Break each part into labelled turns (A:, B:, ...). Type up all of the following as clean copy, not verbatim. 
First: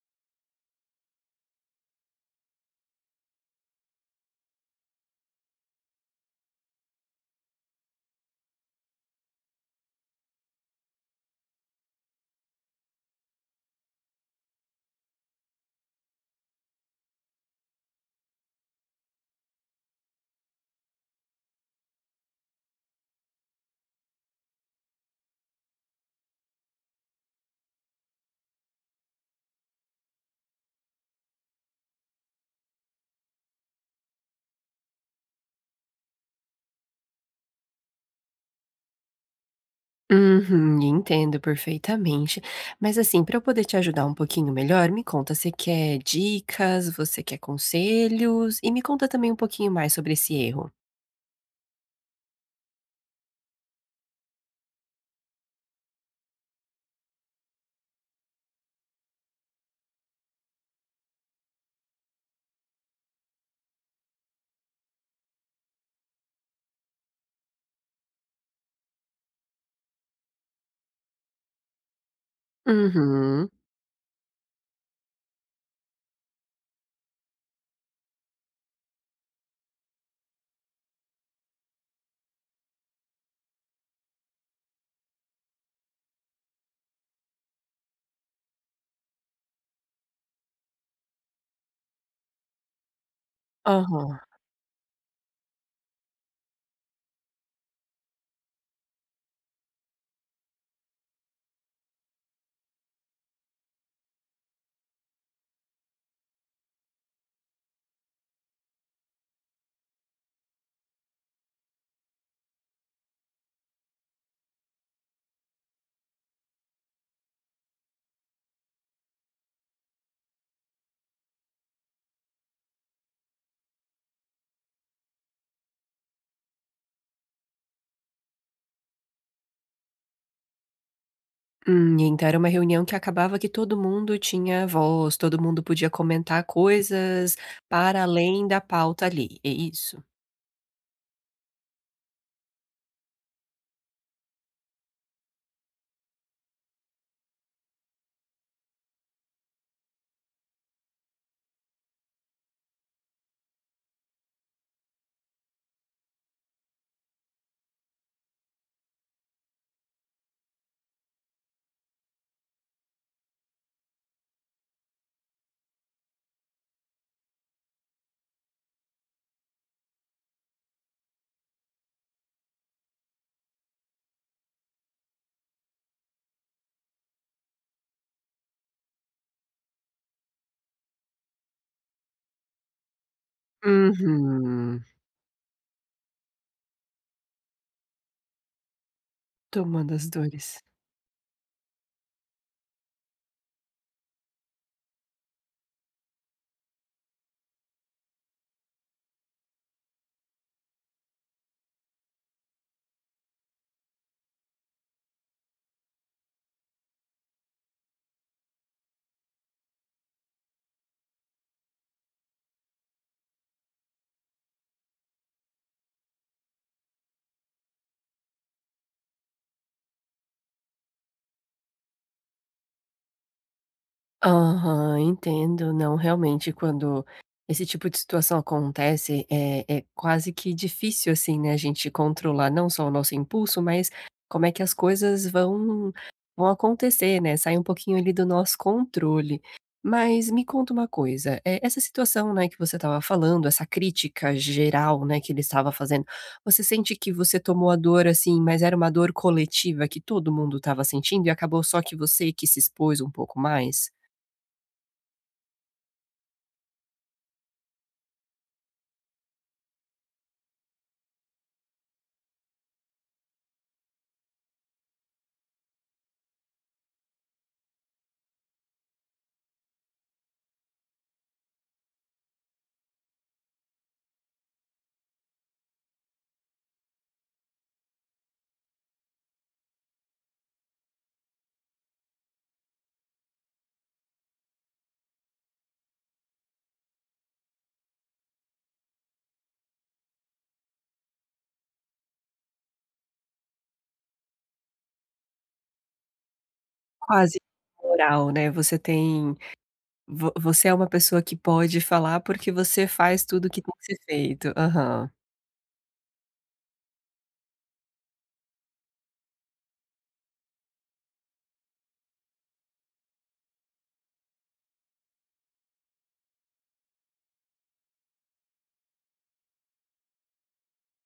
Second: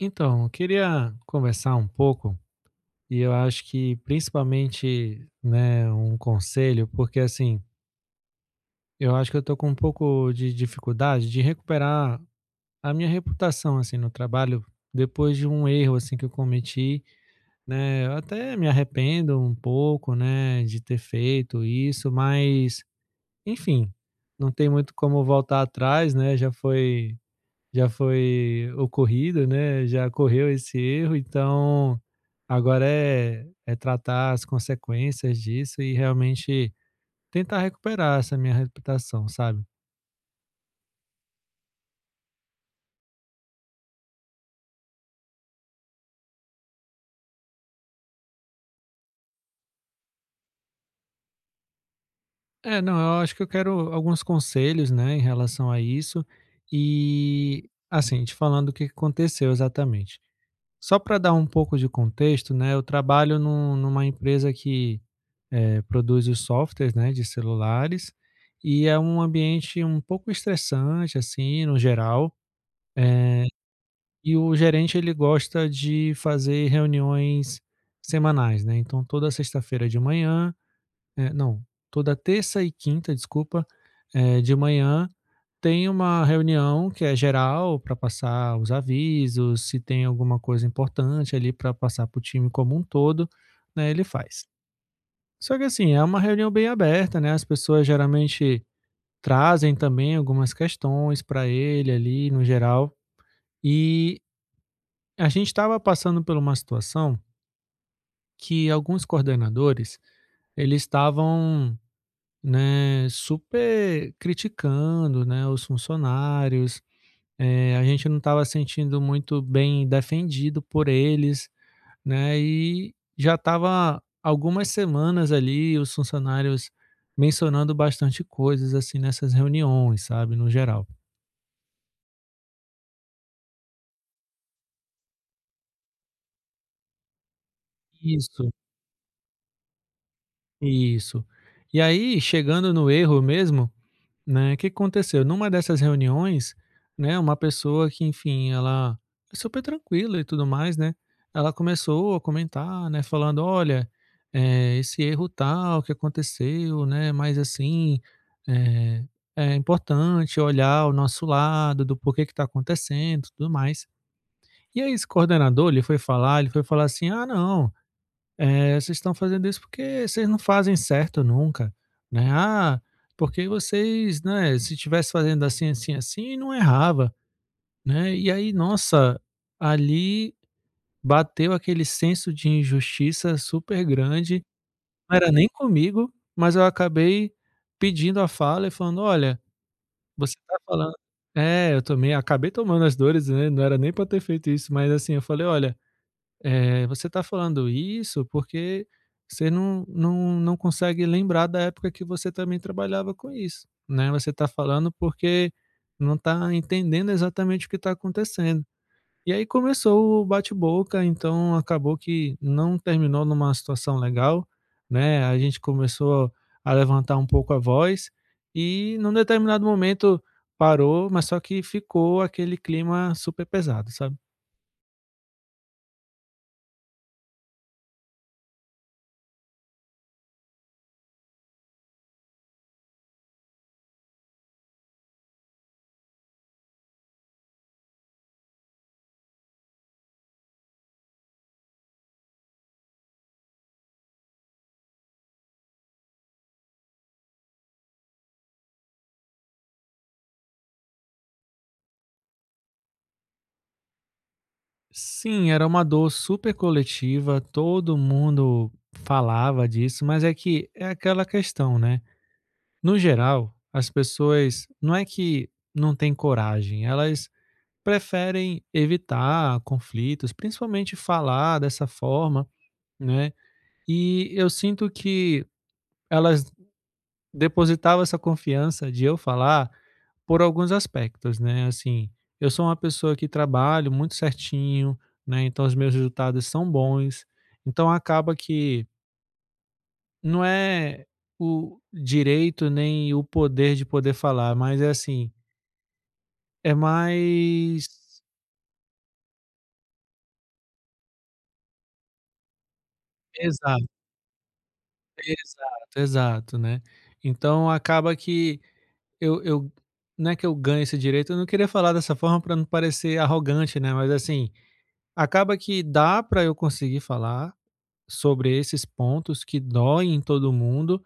A: Então, eu queria conversar um pouco e eu acho que principalmente, né, um conselho, porque assim, eu acho que eu tô com um pouco de dificuldade de recuperar a minha reputação assim no trabalho depois de um erro assim que eu cometi, né? Eu até me arrependo um pouco, né, de ter feito isso, mas enfim, não tem muito como voltar atrás, né? Já foi ocorrido, né, já correu esse erro, então agora é tratar as consequências disso e realmente tentar recuperar essa minha reputação, sabe.
B: Uhum, entendo perfeitamente. Mas assim, para eu poder te ajudar um pouquinho melhor, me conta, você quer dicas, você quer conselhos? E me conta também um pouquinho mais sobre esse erro.
A: É, não, eu acho que eu quero alguns conselhos, né, em relação a isso, e, assim, te falando o que que aconteceu exatamente. Só para dar um pouco de contexto, né, eu trabalho numa empresa que, produz os softwares, né, de celulares, e é um ambiente um pouco estressante, assim, no geral, eh,
B: Uhum.
A: e o gerente ele gosta de fazer reuniões semanais, né, então toda sexta-feira de manhã, é, não, toda terça e quinta, desculpa, de manhã tem uma reunião que é geral para passar os avisos, se tem alguma coisa importante ali para passar para o time como um todo, né, ele
B: Aham.
A: faz. Só que assim, é uma reunião bem aberta, né? As pessoas geralmente trazem também algumas questões para ele ali no geral. E a gente estava passando por uma situação que alguns coordenadores eles estavam, né, super criticando, né, os funcionários. A gente não estava sentindo muito bem defendido por eles, né, e já estava algumas semanas ali os funcionários mencionando bastante coisas assim nessas reuniões, sabe, no geral.
B: Então era uma reunião que acabava que todo mundo tinha voz, todo mundo podia comentar coisas para além
A: Isso,
B: da pauta ali, é isso?
A: isso. E aí chegando no erro mesmo, né, o que aconteceu? Numa dessas reuniões, né, uma pessoa que, enfim, ela é super tranquila e tudo mais, né, ela começou a comentar, né, falando: "Olha, esse erro tal que aconteceu, né, mas assim, eh, é importante olhar o nosso lado, do porquê que está acontecendo, e tudo mais". E aí esse coordenador, ele foi falar assim: "Ah não, é, vocês estão fazendo isso porque vocês não fazem certo nunca, né? Ah, porque vocês, né, se tivesse fazendo assim, assim, assim, não errava, né?" E aí, nossa, ali bateu aquele senso de injustiça super grande.
B: Uhum.
A: Não era nem comigo, mas eu acabei pedindo a fala e falando: "Olha,
B: Tomando as
A: você tá
B: dores.
A: falando". É, eu tomei acabei tomando as dores, né, não era nem para ter feito isso, mas assim, eu falei: "Olha, você está falando isso porque você não consegue lembrar da época que você também trabalhava com isso, né? Você está falando porque não está entendendo exatamente o que está acontecendo". E aí começou o bate-boca, então acabou que não terminou numa situação legal, né? A gente começou a levantar um pouco a voz e num determinado momento parou, mas só que ficou aquele clima super pesado, sabe?
B: Aham, entendo. Não, realmente, quando esse tipo de situação acontece, é quase que difícil, assim, né, a gente controlar não só o nosso impulso, mas como é que as coisas vão, vão acontecer, né? Sai um pouquinho ali do nosso controle. Mas me conta uma coisa, é, essa situação, né, que você estava falando, essa crítica geral, né, que ele estava fazendo, você sente que você tomou a dor, assim, mas era uma dor coletiva que todo mundo estava sentindo e acabou só que você que se expôs um pouco mais?
A: Sim, era uma dor super coletiva, todo mundo falava disso, mas é que é aquela questão, né? No geral, as pessoas não é que não têm coragem, elas preferem evitar conflitos, principalmente falar dessa forma, né? E eu sinto que elas depositava essa confiança de eu falar por alguns aspectos, né, assim, eu sou uma pessoa que trabalho muito certinho, né, então os meus resultados são bons, então acaba que não é o direito nem o poder de poder falar, mas é assim, é
B: Quase
A: mais
B: moral, né, você tem vo você é uma pessoa que pode falar, porque você faz tudo o que tem que
A: exato,
B: ser feito. Aham.
A: exato, exato, né. Então acaba que eu não é que eu ganho esse direito, eu não queria falar dessa forma para não parecer arrogante, né, mas assim acaba que dá para eu conseguir falar sobre esses pontos que doem em todo mundo,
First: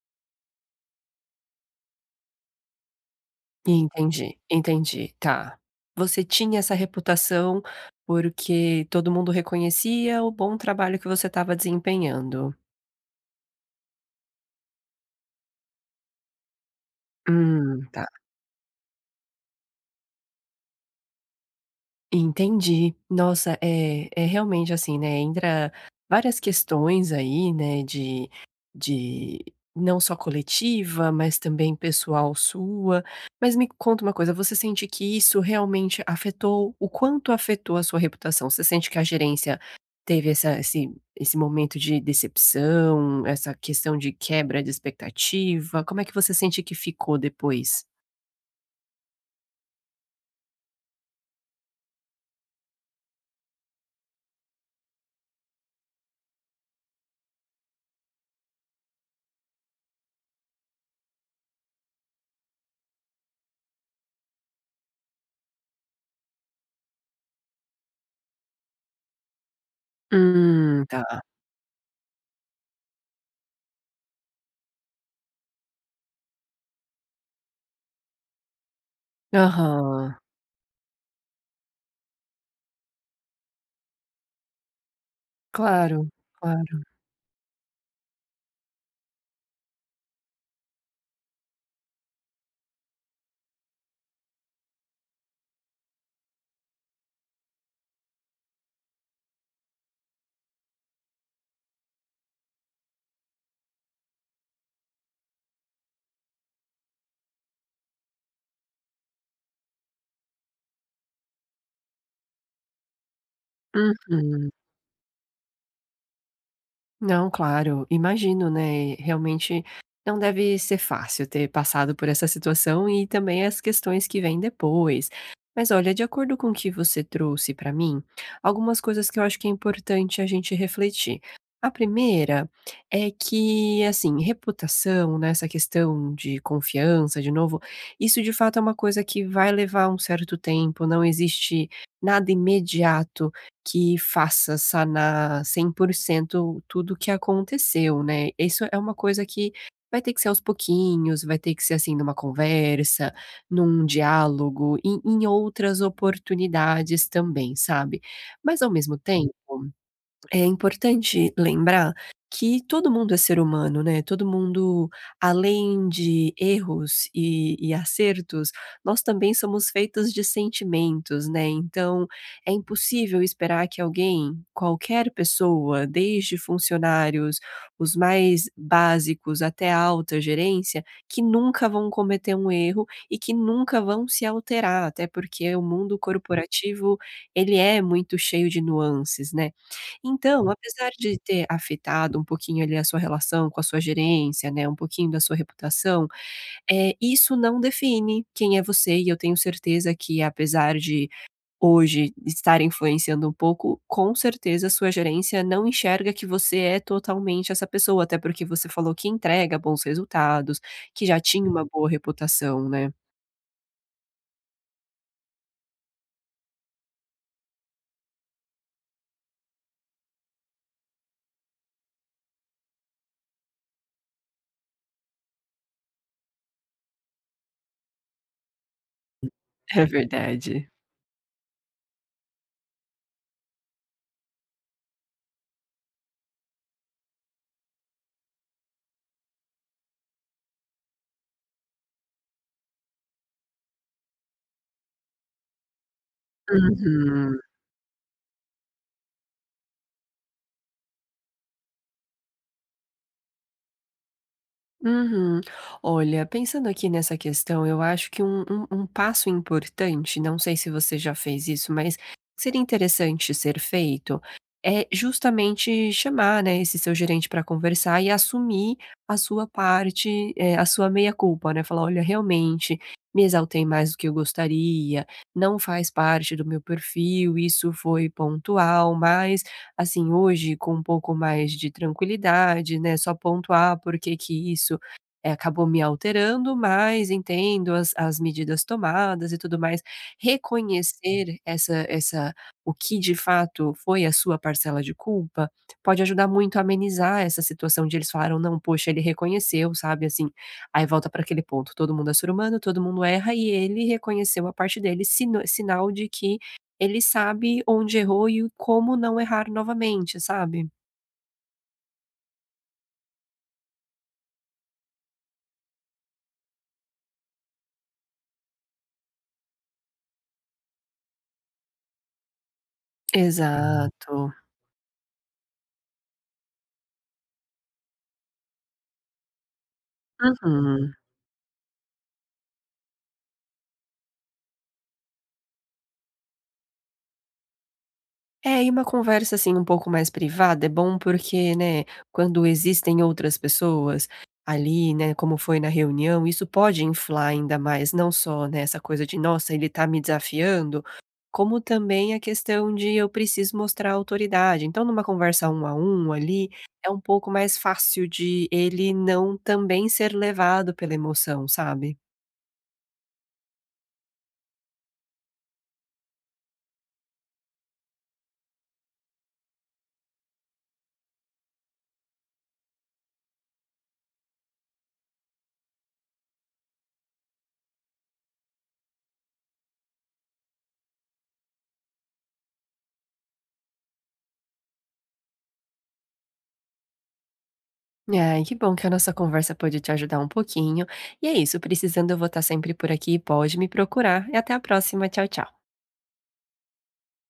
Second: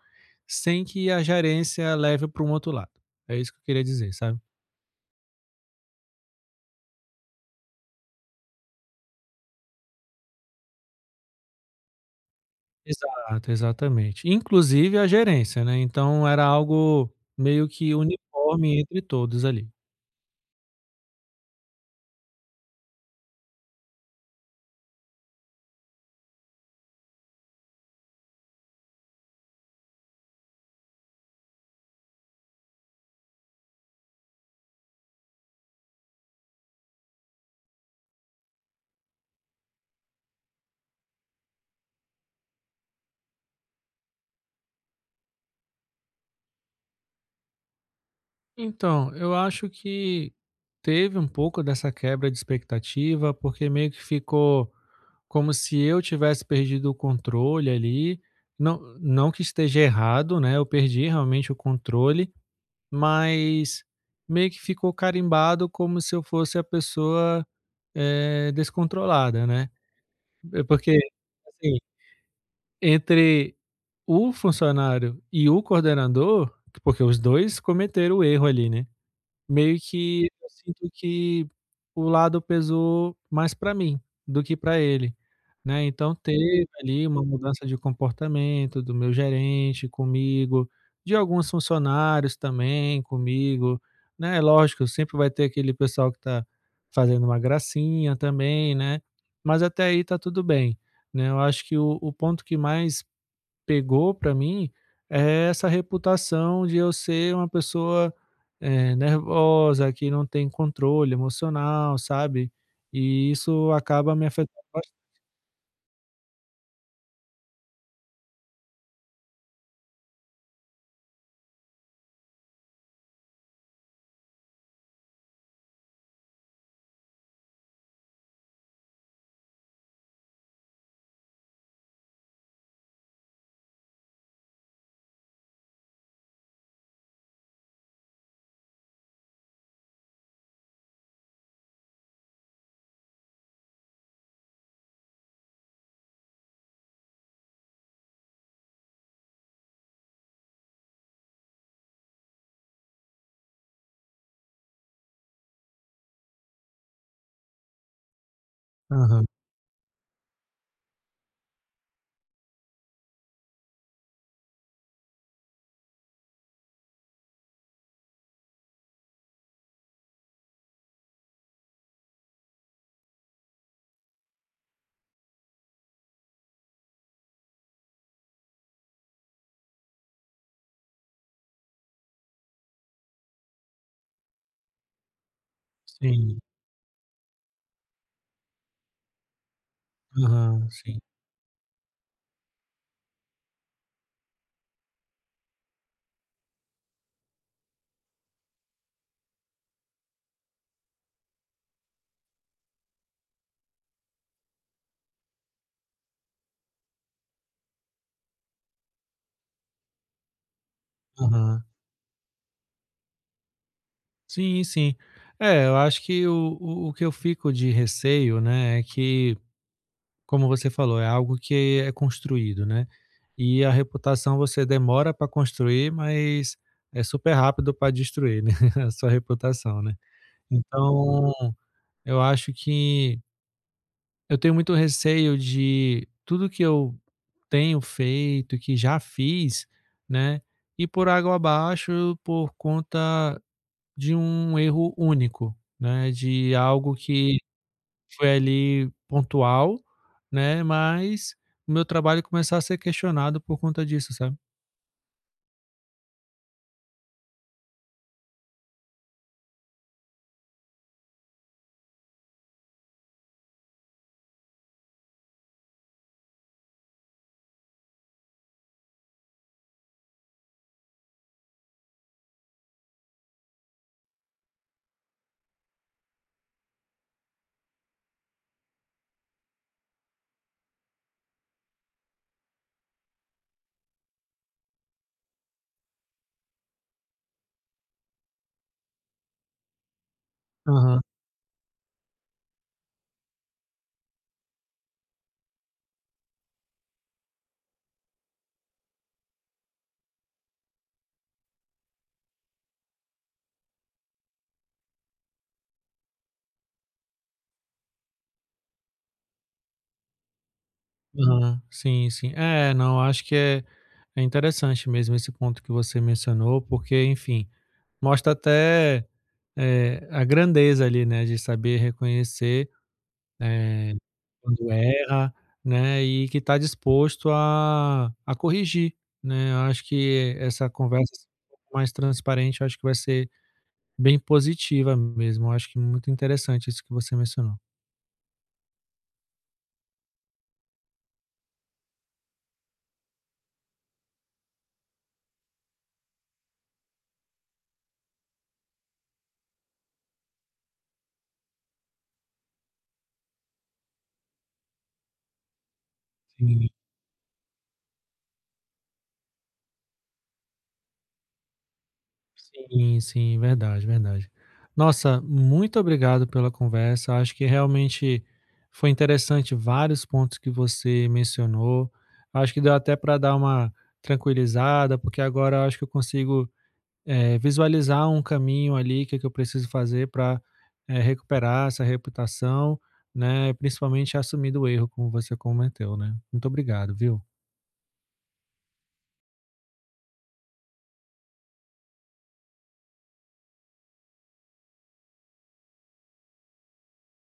A: sem que a gerência leve para um outro lado. É isso que eu queria dizer, sabe.
B: Entendi, entendi, tá. Você tinha essa reputação, porque todo mundo reconhecia o bom trabalho que você estava desempenhando.
A: Exato, exatamente. Inclusive a gerência, né, então era algo meio que
B: Tá.
A: uniforme entre todos ali.
B: Entendi. Nossa, é realmente assim, né, entra várias questões aí, né, de não só coletiva, mas também pessoal sua. Mas me conta uma coisa, você sente que isso realmente afetou o quanto afetou a sua reputação? Você sente que a gerência teve essa esse momento de decepção, essa questão de quebra de expectativa? Como é que você sente que ficou depois?
A: Então, eu acho que teve um pouco dessa quebra de expectativa, porque meio que ficou como se eu tivesse perdido o controle ali, não que esteja errado, né, eu perdi realmente o controle, mas meio que ficou carimbado como se eu fosse a pessoa, descontrolada, né. É porque,
B: Tá.
A: assim, entre o funcionário e o coordenador, porque os 2 cometeram o erro ali, né, meio
B: Aham.
A: que eu sinto que o lado pesou mais para mim do que para ele, né.
B: Claro,
A: Então teve
B: claro.
A: ali uma mudança de comportamento do meu gerente comigo, de alguns funcionários também comigo, né. Lógico, sempre vai ter aquele pessoal que tá fazendo uma gracinha também, né, mas até aí tá tudo bem, né. Eu acho que o ponto que mais pegou pra mim é essa reputação de eu ser uma pessoa, nervosa, que não tem controle emocional, sabe. E isso acaba me
B: Uhum.
A: afetando bas.
B: Não, claro, imagino, né, realmente não deve ser fácil ter passado por essa situação e também as questões que vêm depois. Mas olha, de acordo com o que você trouxe para mim, algumas coisas que eu acho que é importante a gente refletir. A primeira é que, assim, reputação, né, essa questão de confiança, de novo, isso de fato é uma coisa que vai levar um certo tempo, não existe nada imediato que faça sanar 100% tudo o que aconteceu, né. Isso é uma coisa que vai ter que ser aos pouquinhos, vai ter que ser, assim, numa conversa, num diálogo, em outras oportunidades também, sabe. Mas ao mesmo
A: Aham.
B: tempo, é importante lembrar que todo mundo é ser humano, né, todo mundo, além de erros e acertos, nós também somos feitos de sentimentos, né, então é impossível esperar que alguém, qualquer pessoa, desde funcionários, os mais básicos até a alta gerência, que nunca vão cometer um erro e que nunca vão se alterar, até porque o mundo
A: Sim.
B: corporativo, ele é muito cheio de nuances, né. Então,
A: Aham.
B: apesar
A: Sim.
B: de ter afetado um pouquinho ali a sua relação com a sua gerência, né, um pouquinho da sua reputação, isso não define quem é você e eu tenho certeza que apesar de hoje estar influenciando um pouco, com certeza a sua gerência não enxerga que você é totalmente essa pessoa, até porque você falou que entrega bons resultados, que já tinha uma
A: Aham.
B: boa reputação, né.
A: Sim, sim. É, eu acho que o que eu fico de receio, né, é que, como você falou, é algo que é construído, né. E a reputação você demora para construir, mas é super rápido para destruir, né, a sua reputação,
B: É
A: né.
B: verdade.
A: Então, eu acho que eu tenho muito receio de tudo que eu tenho feito, que já fiz, né, ir por água abaixo por conta de um erro único, né, de algo que
B: Uhum.
A: foi ali pontual, né, mas o meu trabalho começar a ser questionado por conta disso, sabe?
B: Uhum. Olha, pensando aqui nessa questão, eu acho que um passo importante, não sei se você já fez isso, mas seria interessante ser feito, é justamente chamar, né, esse seu gerente para conversar e assumir a sua parte, é, a sua meia-culpa, né? Falar, olha, realmente me exaltei mais do que eu gostaria, não faz parte do meu perfil, isso foi pontual, mas assim, hoje com um pouco mais de tranquilidade, né, só pontuar por que que isso, acabou me alterando, mas entendo as medidas tomadas e tudo mais.
A: Aham,
B: Reconhecer essa o que de fato foi a sua parcela de culpa, pode ajudar muito a amenizar essa situação de eles falaram: "Não, poxa, ele reconheceu", sabe, assim. Aí volta para aquele ponto, todo mundo é ser humano, todo mundo erra e ele reconheceu a parte dele, sinal de que ele sabe onde errou e como não errar novamente, sabe? Hum.
A: aham. Sim, sim. É, não, acho que é, é interessante mesmo esse ponto que você mencionou, porque, enfim, mostra até, a grandeza ali, né, de saber reconhecer, eh,
B: Exato.
A: quando erra, né, e que está disposto a corrigir, né. Eu acho que essa
B: Uhum.
A: conversa assim, um pouco mais transparente, eu acho que vai ser bem positiva mesmo. Eu acho que muito interessante isso que você mencionou.
B: É, e uma conversa, assim, um pouco mais privada é bom porque, né, quando existem outras pessoas ali, né, como foi na reunião, isso pode inflar ainda mais, não só, né, essa coisa de: "Nossa, ele tá me desafiando", como também a questão de eu preciso mostrar autoridade. Então numa conversa um a um ali,
A: Sim.
B: é um pouco mais fácil de ele não também ser levado pela emoção, sabe?
A: Sim, sim, verdade, verdade. Nossa, muito obrigado pela conversa. Acho que realmente foi interessante vários pontos que você mencionou. Acho que deu até para dar uma tranquilizada, porque agora eu acho que eu consigo, visualizar um caminho ali que eu preciso fazer para recuperar essa reputação, né? Principalmente assumir do erro, como você cometeu, né? Muito obrigado, viu?
B: Ai, que bom que a nossa conversa pôde te ajudar um pouquinho. E é isso, precisando eu vou estar sempre por aqui, pode me procurar. E até a próxima, tchau, tchau.